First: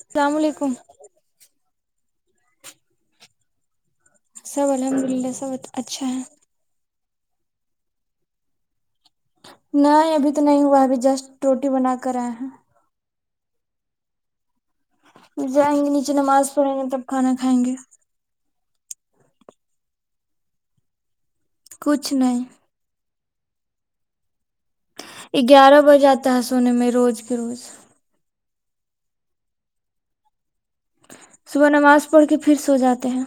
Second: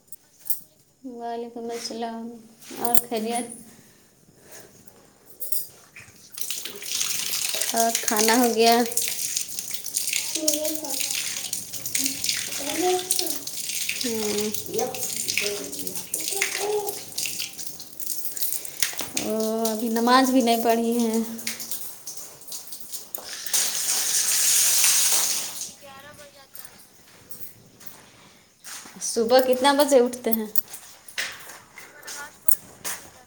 السلام علیکم وعلیکم السلام اور خیریت سب الحمد للہ سب اچھا ہے اور کھانا ہو گیا نہیں ابھی تو نہیں ہوا ابھی جسٹ روٹی بنا کر آئے ہیں ہوں پھر جائیں گے نیچے نماز پڑیں گے تب کھانا کھائیں گے او ابھی نماز بھی نہیں پڑھی ہیں کچھ نہیں گیارہ بج جاتا ہے سونے میں روز کے روز صبح کتنا بجے اٹھتے ہیں صبح نماز پڑھ کے پھر سو جاتے ہیں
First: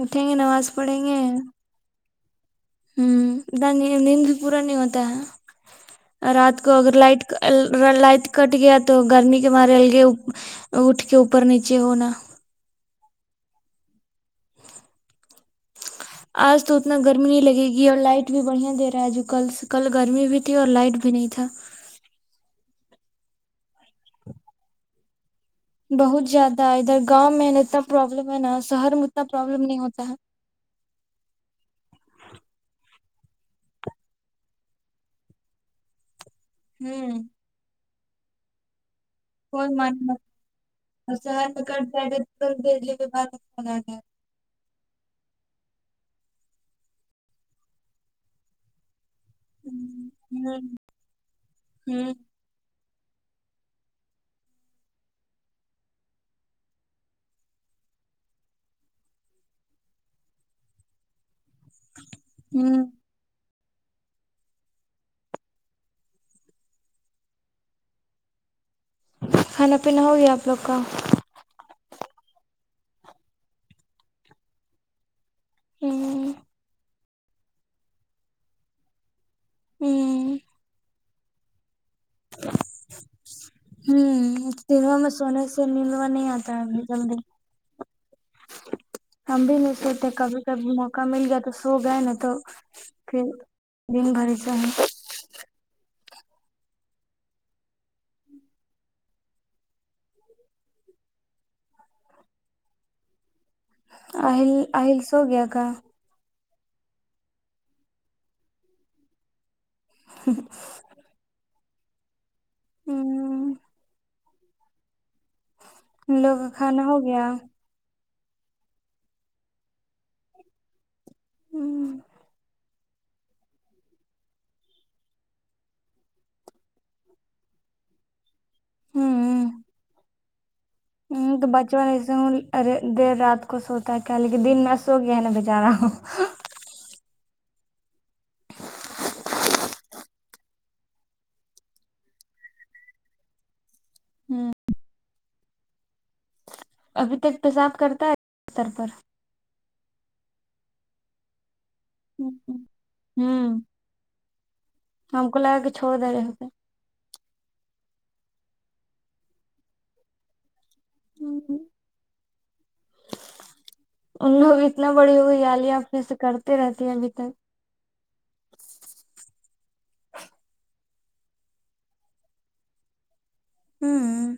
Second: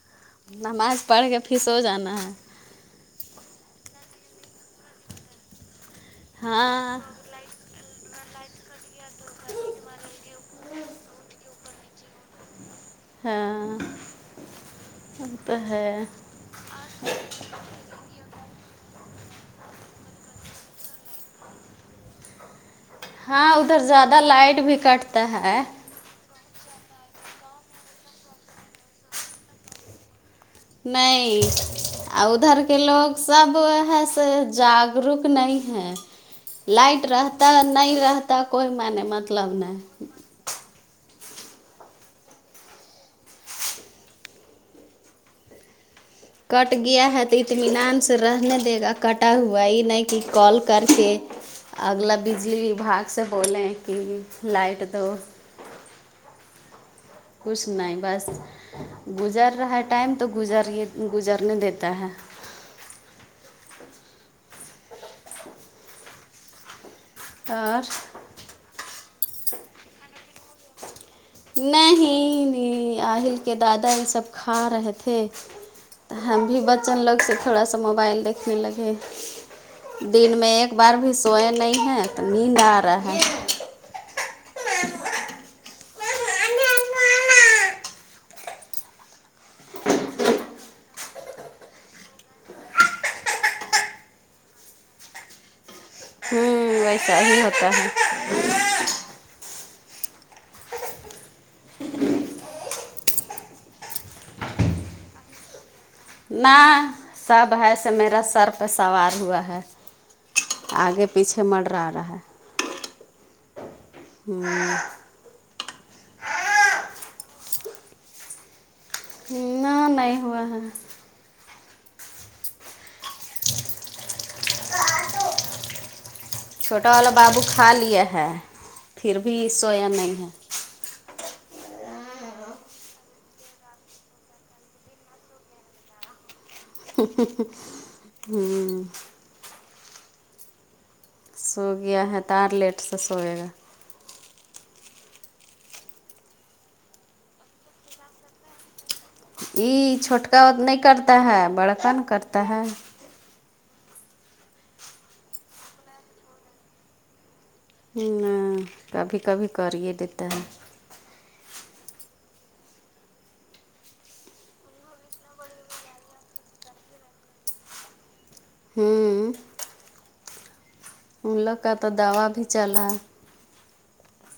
اٹھیں گے نماز پڑھیں گے پڑھ کے پھر سو جانا ہے ہوں ادھر نیند نیند بھی پورا نہیں ہوتا ہے رات کو اگر ہاں لائٹ الر لائٹ کٹ گیا تو گرمی کے مارے الگ یے اپ اٹھ کے اوپر نیچے ہونا ہاں وہ تو ہے آج تو اتنا گرمی نہیں لگے گی اور لائٹ بھی بڑھیا دے رہا ہے جو کل سے کل گرمی ہوئ ت تھی اور لائٹ بھی نہیں تھا ہاں ادھر زیادہ لائٹ بھی کٹتا ہے بہت زیادہ ادھر گاؤں میں نا اتنا پربلم ہے نا شہر میں اتنا پربلم نہیں ہوتا ہے نہیں آو ادھر کے لوگ سب ویسے جاگروک نہیں ہیں لائٹ ہوں رہتا نہیں رہتا کوئی معنی مطلب فور نہیں منت میں قھرچا تو کرتے ہے کہ سب دے دی یہ کے بات میں کٹ گیا ہے تو اطمینان سے رہنے دے گا کٹا ہوا ہے یہ نہیں کہ کال ہوں کر کے ہوں اگلا بھی بجلی وباگ سے بولیں کہ لائٹ دو کچھ نہیں بس گزر رہا ہے ٹائم تو گزر گزرنے دیتا ہے ہوں اور کھانا پینا ہو گیا آپ لوگ کا نہیں نہیں آہل کے دادا یہ سب کھا رہے تھے ہوں ہم بھی بچوں لوگ سے تھوڑا سا موبائل دیکھنے لگے ہی دن میں ایک بار بھی سوئے نہیں ہیں تو نیند آ رہا ہے ہوں دنوں میں سونے سے نیلوا نہیں آتا ہے ابھی جلدی ہم بھی نہیں سوتے کبھی کبھی موقع مل گیا تو سو گئے نا تو پھر دن بھر چاہے تو ویسا ہی ہوتا ہے آل آل سو گیا کا نہ سب ہےسے میرا سر پہ سوار ہوا ہے ہ آگے پیچھے مندرہ رہا ہے ہوں ہوں لوگ کا کھانا ہو گیا نہ نہیں ہوا ہے ہمم چھوٹا والا بابو کھا لیے ہے پھر بھی سویا نہیں ہے ہ تو بچپن ایسے ہوں دیر رات کو سوتا ہے کیا لیکن دن میں سو گیا نا بیچارا ہوں ہوں سو گیا ہے توارو لیٹ سے سوئے گا ہاں ابھی تک پیساب کرتا ہےبستر پر یہ چھوٹکا و نہیں کرتا ہے بڑکا ن کرتا ہے ہوں ہم کو لگا کے چھوڑ دے رہے ہوتے ہم کبھی کبھی کر ہی دیتا ہے ہوں ان لوگ اتنا بڑی ہو گئی ہے علیہ اپنے سے کرتے رہتی ہیں ابھی تک ہوں ان لوگ کا تو دوا بھی چلاا ہوں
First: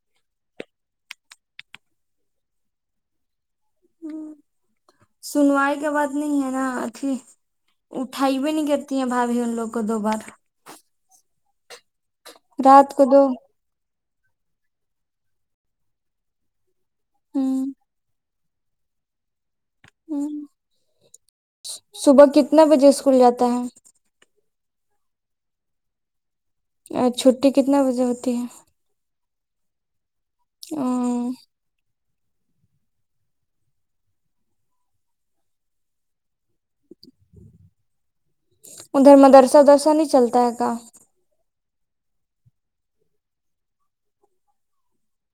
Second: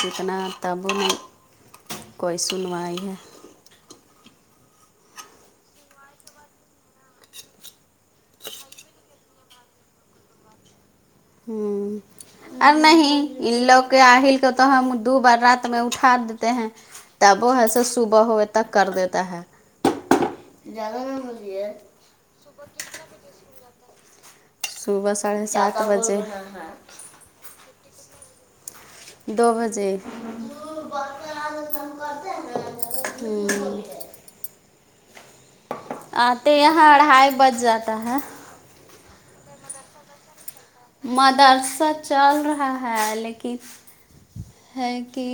کتنا تب میں کوئی سنوائی ہے ہ سنوائی کا بات نہیں ہے نا اھی اٹھائی بھی نہیں کرتی ہیں بھابی ان لوگ کو دو بار ہ اور رات کو دو نہیں ان لوگ آہل کے تو ہم دو بار رات میں اٹا دیتے ہیں تب وہ ہمم ہےسو صبح ہو ئےتک تک کر دیتا ہے ہمم زیادہ میں پسی ہے صبح کتنا بجے اسکول جاتا ہے صبح ساڑھے سات بجے چھٹی کتنا بجے ہوتی ہے دو بجے ہ ہوں آتے یہاں اڑھائی بج جاتا ہے ادھر مدرسہ ودرسا نہیں چلتا ہے کا مدرسہ چل رہا ہے لیکن ہے کہ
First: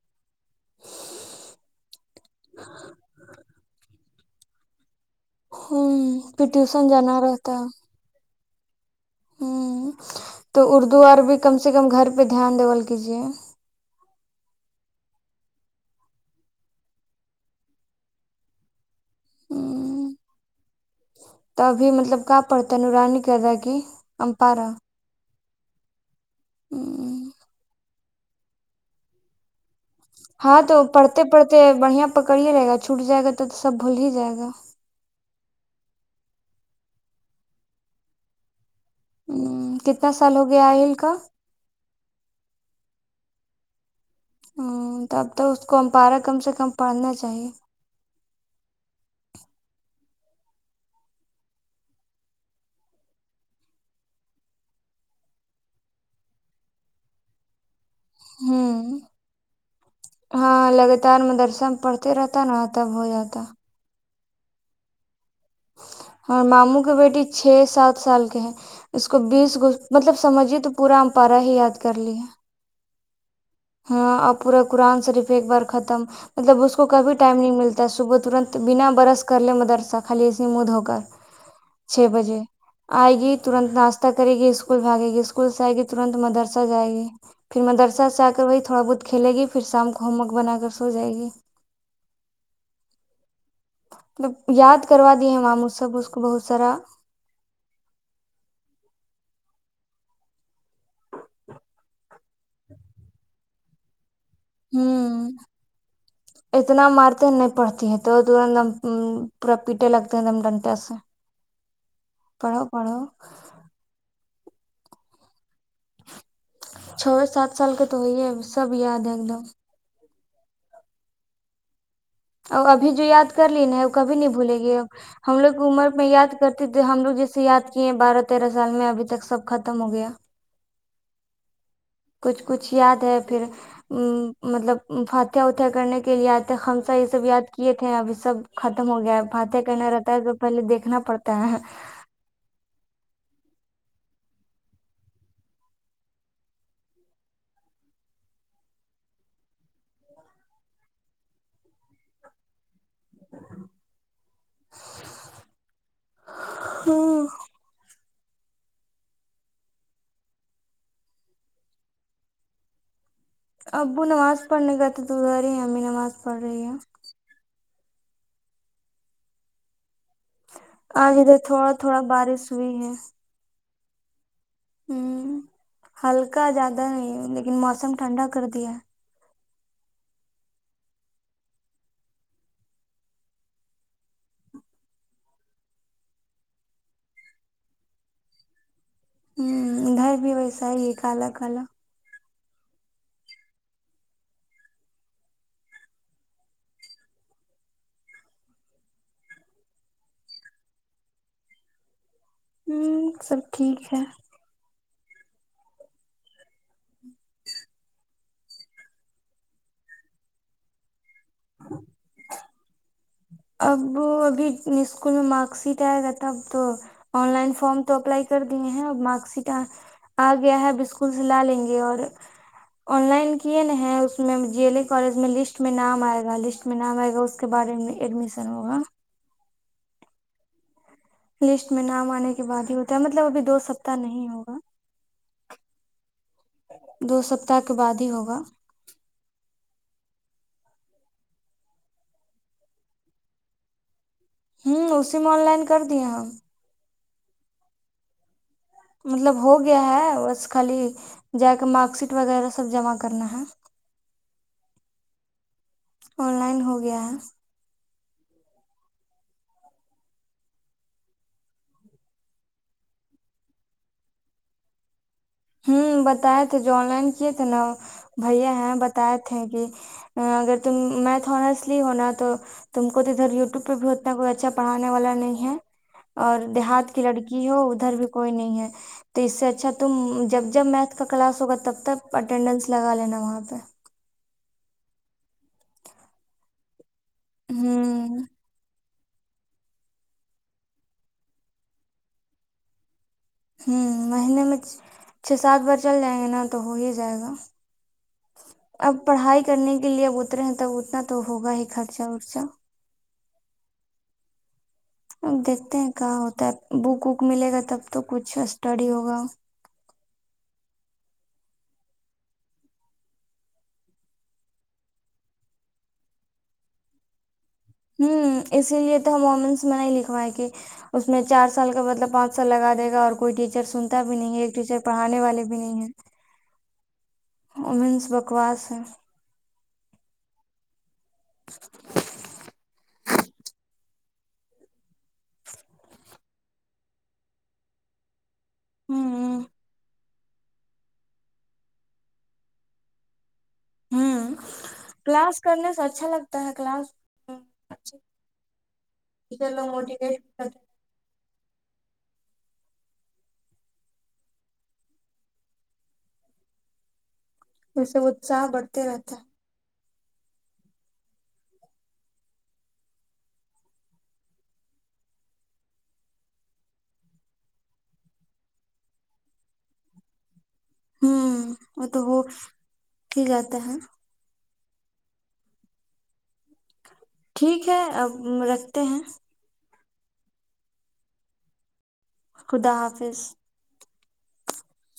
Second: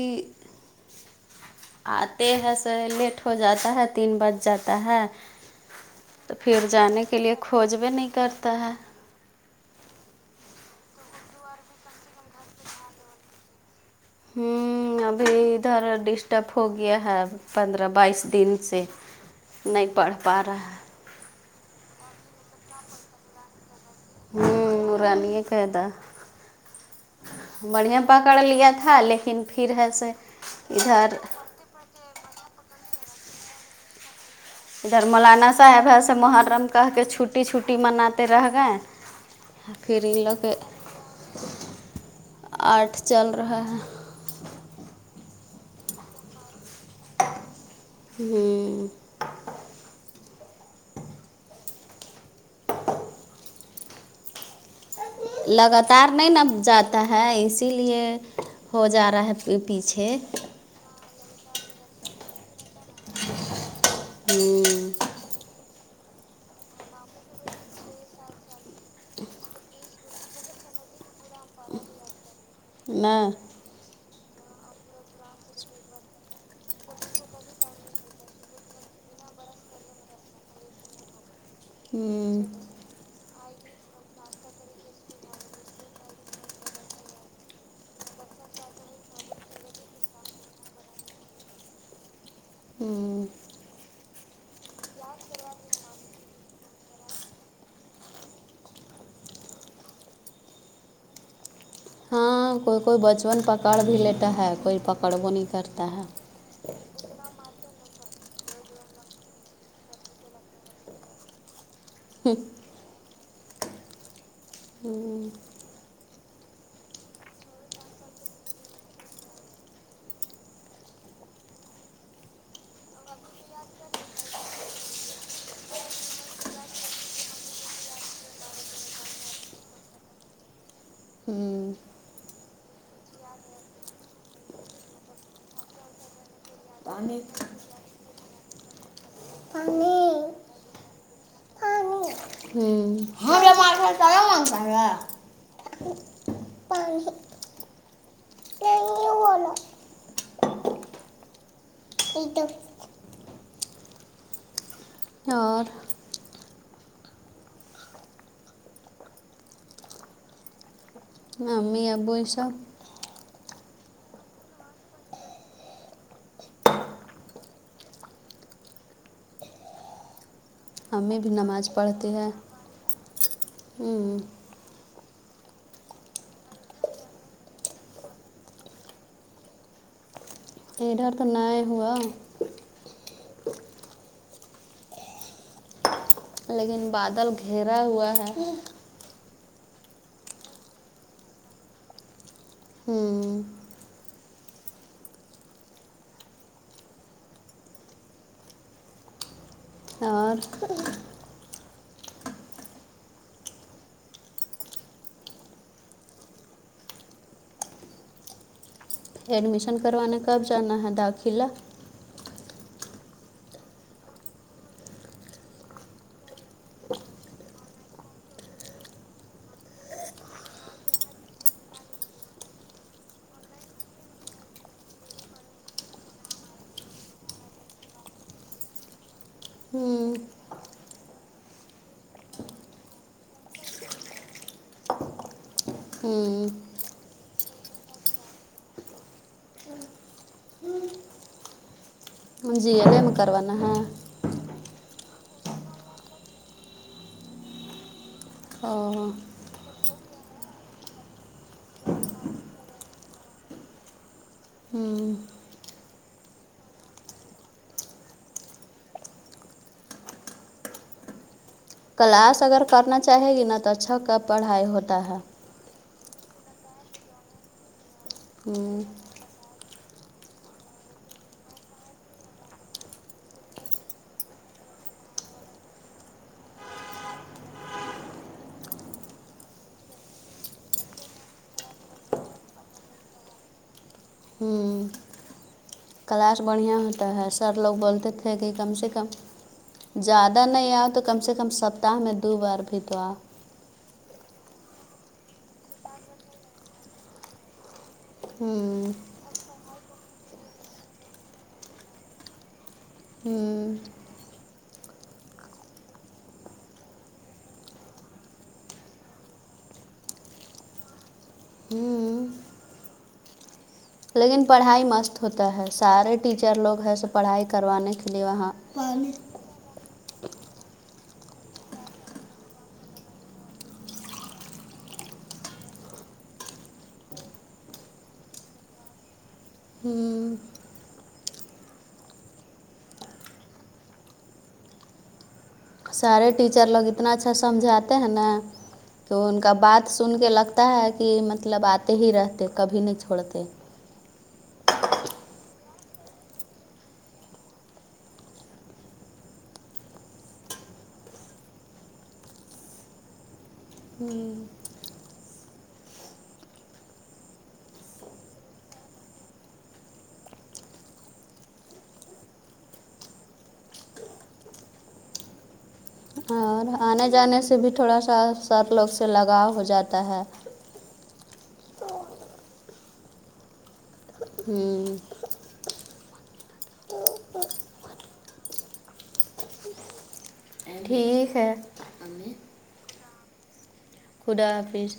آتے ہیں س لیٹ ہو جاتا ہے تین بج جاتا ہے تو پھر ٹیوشن جانے کے جانا لیے کھوج بھی نہیں کرتا ہے ہوں تو اردو اورر بھی کم سے کم گھر پہ دھیان دیول کیجیے ہوں ابھی ادھر ڈسٹرب ہو گیا ہے پندرہ بائیس دن سے نہیں پڑھ پا رہا ہے تبھی مطلب کہ پڑتا نورانی کر رہا کی ہم پا رہا پانی کادا بڑیا پکڑ لیا تھا لیکن پھر ہے سے ہاں تو ادھر پڑھتے پڑھتے بڑھیا پکڑ رہے گا چھوٹ جائے گا تو تو سب بھول ہی جائے گا ادھر مولانا صاحب ہے س محرم کہ کے چھٹٹی چھٹٹی مناتے رہ گئے فر کتنا انلوگو سال ہو کے گیا آئل کا آرٹ چل رہا ہیں ہوں تب تو اس کو ہم پارا کم سے کم پڑھنا چاہیے ہوں لگاتار نہیں نب جاتا ہے اس اسی لیے ہو ہوں جا رہا ہے پیچھے تان م درسن پڑھتے رہتا نا تب ہو جاتا ہوں اورار ماموں کے بیٹی چھ سات سال کے ہے اس کو بیس گ مطلب سمجھیے تو پورا امپارا ہی یاد کر لیے نہ ہاں اور پورا قرآن صریف ایک بار ختم مطلب اس کو کبھی ٹائم نہیں ملتا صبح ترنت بنا برش کر لے مدرسہ خالی اسے مھ ہو کر چھ بجے آئے گی ترنت ناشتہ کرے گی اسکول بھاگے گی اسکول سے آئے گی ترنت مدرسہ جائے گی پھر مدرسہ سے آ کر وہی تھوڑا بہت کھیلے گی پھر شام کو ہوم ورک بنا کر سو جائے گی ہاں مطلب یاد کروا دی ہیں مام اس سب اس کو بہت سارا ہاں کوئی کوئی بچپن پکڑ بھی لیتا ہے کوئی پکڑ وہو ہوں نہیں کرتا ہے اتنا مارتے نہیں پڑتی ہے تو تورم پورا پیٹے لگتے ہیں دم ڈنٹے سے پڑھو پڑھو ہوں چے سات سال کے تو ہوی ہے سب یاد ہے ایک دم اور ابھی جو یاد کر لی نا ہے وہ کبھی نہیں بھولیں گی ہم لوگ عمر میں یاد کرتے تھے ہم لوگ جیسے یاد کیے بارہ تیرہ سال میں ابھی تک سب ختم ہو گیا کچھ کچھ یاد ہے پھر مطلب فاتحہ وتھیا کرنے کے لیے آئے تھے خمسہ یہ پانی سب یاد کیے تھے ابھی سب ختم ہو گیا ہے باتیں کہنا رہتا ہے تو پہلے دیکھنا پڑتا ہے [unintelligible] ہ ہمے مار نا من پ رہا پانی کہی والا ایک دم اور ہاں امی ابو سب ابو نماز پڑھنے کا تو ادر ہی ہے امی نماز پڑھ رہی ہے آج امی بھی ادھر نماز تھوڑا تھوڑا پڑھتی ہیں بارش ہوئی ہے ہمم ہوں ہلکا زیادہ نہیں لیکن موسم ٹھنڈا کر دیا ادھر تو نئی ہوا لیکن بادل گھیرا ہوا ہے ہوں ادھر بھی ویسے ہی ہے کالا کالا ہوں اور ہوں سب ٹھیک ہے ایڈمیشن کروانے کب جانا ہے داخلہ [inaudible] اب ابھی اسکول میں مارک شیٹ آے گا تب تو آن لائن فارم تو اپلائی کر دیے ہیں اور مارک شیٹ آ گیا ہے اب اسکول سے لا لیں گے اور آن لائن کیے نا ہے اس میں جی ایل کالج میں لسٹ میں نام آئے گا لسٹ نام آئے گا اس کے بارے میں ایڈمیشن ہوگا ہوں لسٹ میں نام آنے کے بعد ہی ہوتا ہے مطلب ابھی دو سپتہ نہیں ہوگا ہوں دو سپتہ کے بعد ہی ہوگا جی آن لائن کروانا ہے ہوں اسی میں آن لائن کر دیا ہم او مطلب ہو گیا ہے بس خالی جا کے مارک شیٹ وغیرہ سب جمع کرنا ہے ہوں آن لائن ہو گیا کلاس اگر کرنا چاہے گی نا تو اچھا کا پڑھائی ہوتا ہے ہوں بتائے تھے جو آن لائن کیے تھے نا بھیا ہیں ہوں بتائے تھے کہ اگر تم میتھ آنسلی ہونا تو تم کو تو ادھر یوٹیوب پہ بھی اتنا کوئی اچھا پڑھانے والا نہیں ہے اور دیہات کی لڑکی ہو ادھر بھی کوئی نہیں ہے تو اس سے اچھا تم جب میتھ کا کلاس ہوگا تب تک اٹینڈنس لگا لینا وہاں پہ ہوں کلاس بڑھیا ہوتا ہے سر لوگ بولتے ہوں تھے کہ کم سے کم زیادہ نہیں آؤ تو کم سے کم سپتہ میں دو بار بھی تو آ ہوں مہینے میں چھ سات بار چل جائیں گے نا تو ہو ہی جائے گا ہوں اب پڑھائی کرنے کے لیے اب اترے ہیں تب اتنا تو ہوگا ہی خرچہ رچہ ہوں دیکھتے ہیں کہ ہوتا ہے بک وک ملے گا تب تو کچھ اسٹڈی ہوگا ہوں لیکن پڑھائی مست ہوتا ہے سارے ٹیچر لوگ ہے سب پڑھائی کروا ہوں اسی لیے تو ہم وومنس میں نہیں لکھوائے کہ اس میں چار سال کا مطلب پانچ سال لگا دے گا اور کوئی ٹیچر سنتا بھی نہیں ایک ٹیچر پڑھانے والے بھی نہیں ہیں وومنس بکواس ہیں ہوں [inaudible] سارے ٹیچر لوگ اتنا اچھا سمجھاتے ہیں نا ہوں تو ان کا بات سن کے لگتا ہے کہ مطلب آتے ہی رہتے کبھی نہیں چھوڑتے ہمم کلاس کرنے سے اچھا لگتا ہے کلاس [unintelligible] ہوں اس سے اتساہ بڑھتے رہتا ہے اور آنے جانے سے بھی تھوڑا سا سب لوگ سے لگاؤ ہو جاتا ہے ہوں وہ تو وہ کی جاتا ہیں ہوں ٹھیک ہے اب رکھتے ہیں ٹھیک ہے خدا حافظ خدا حافظ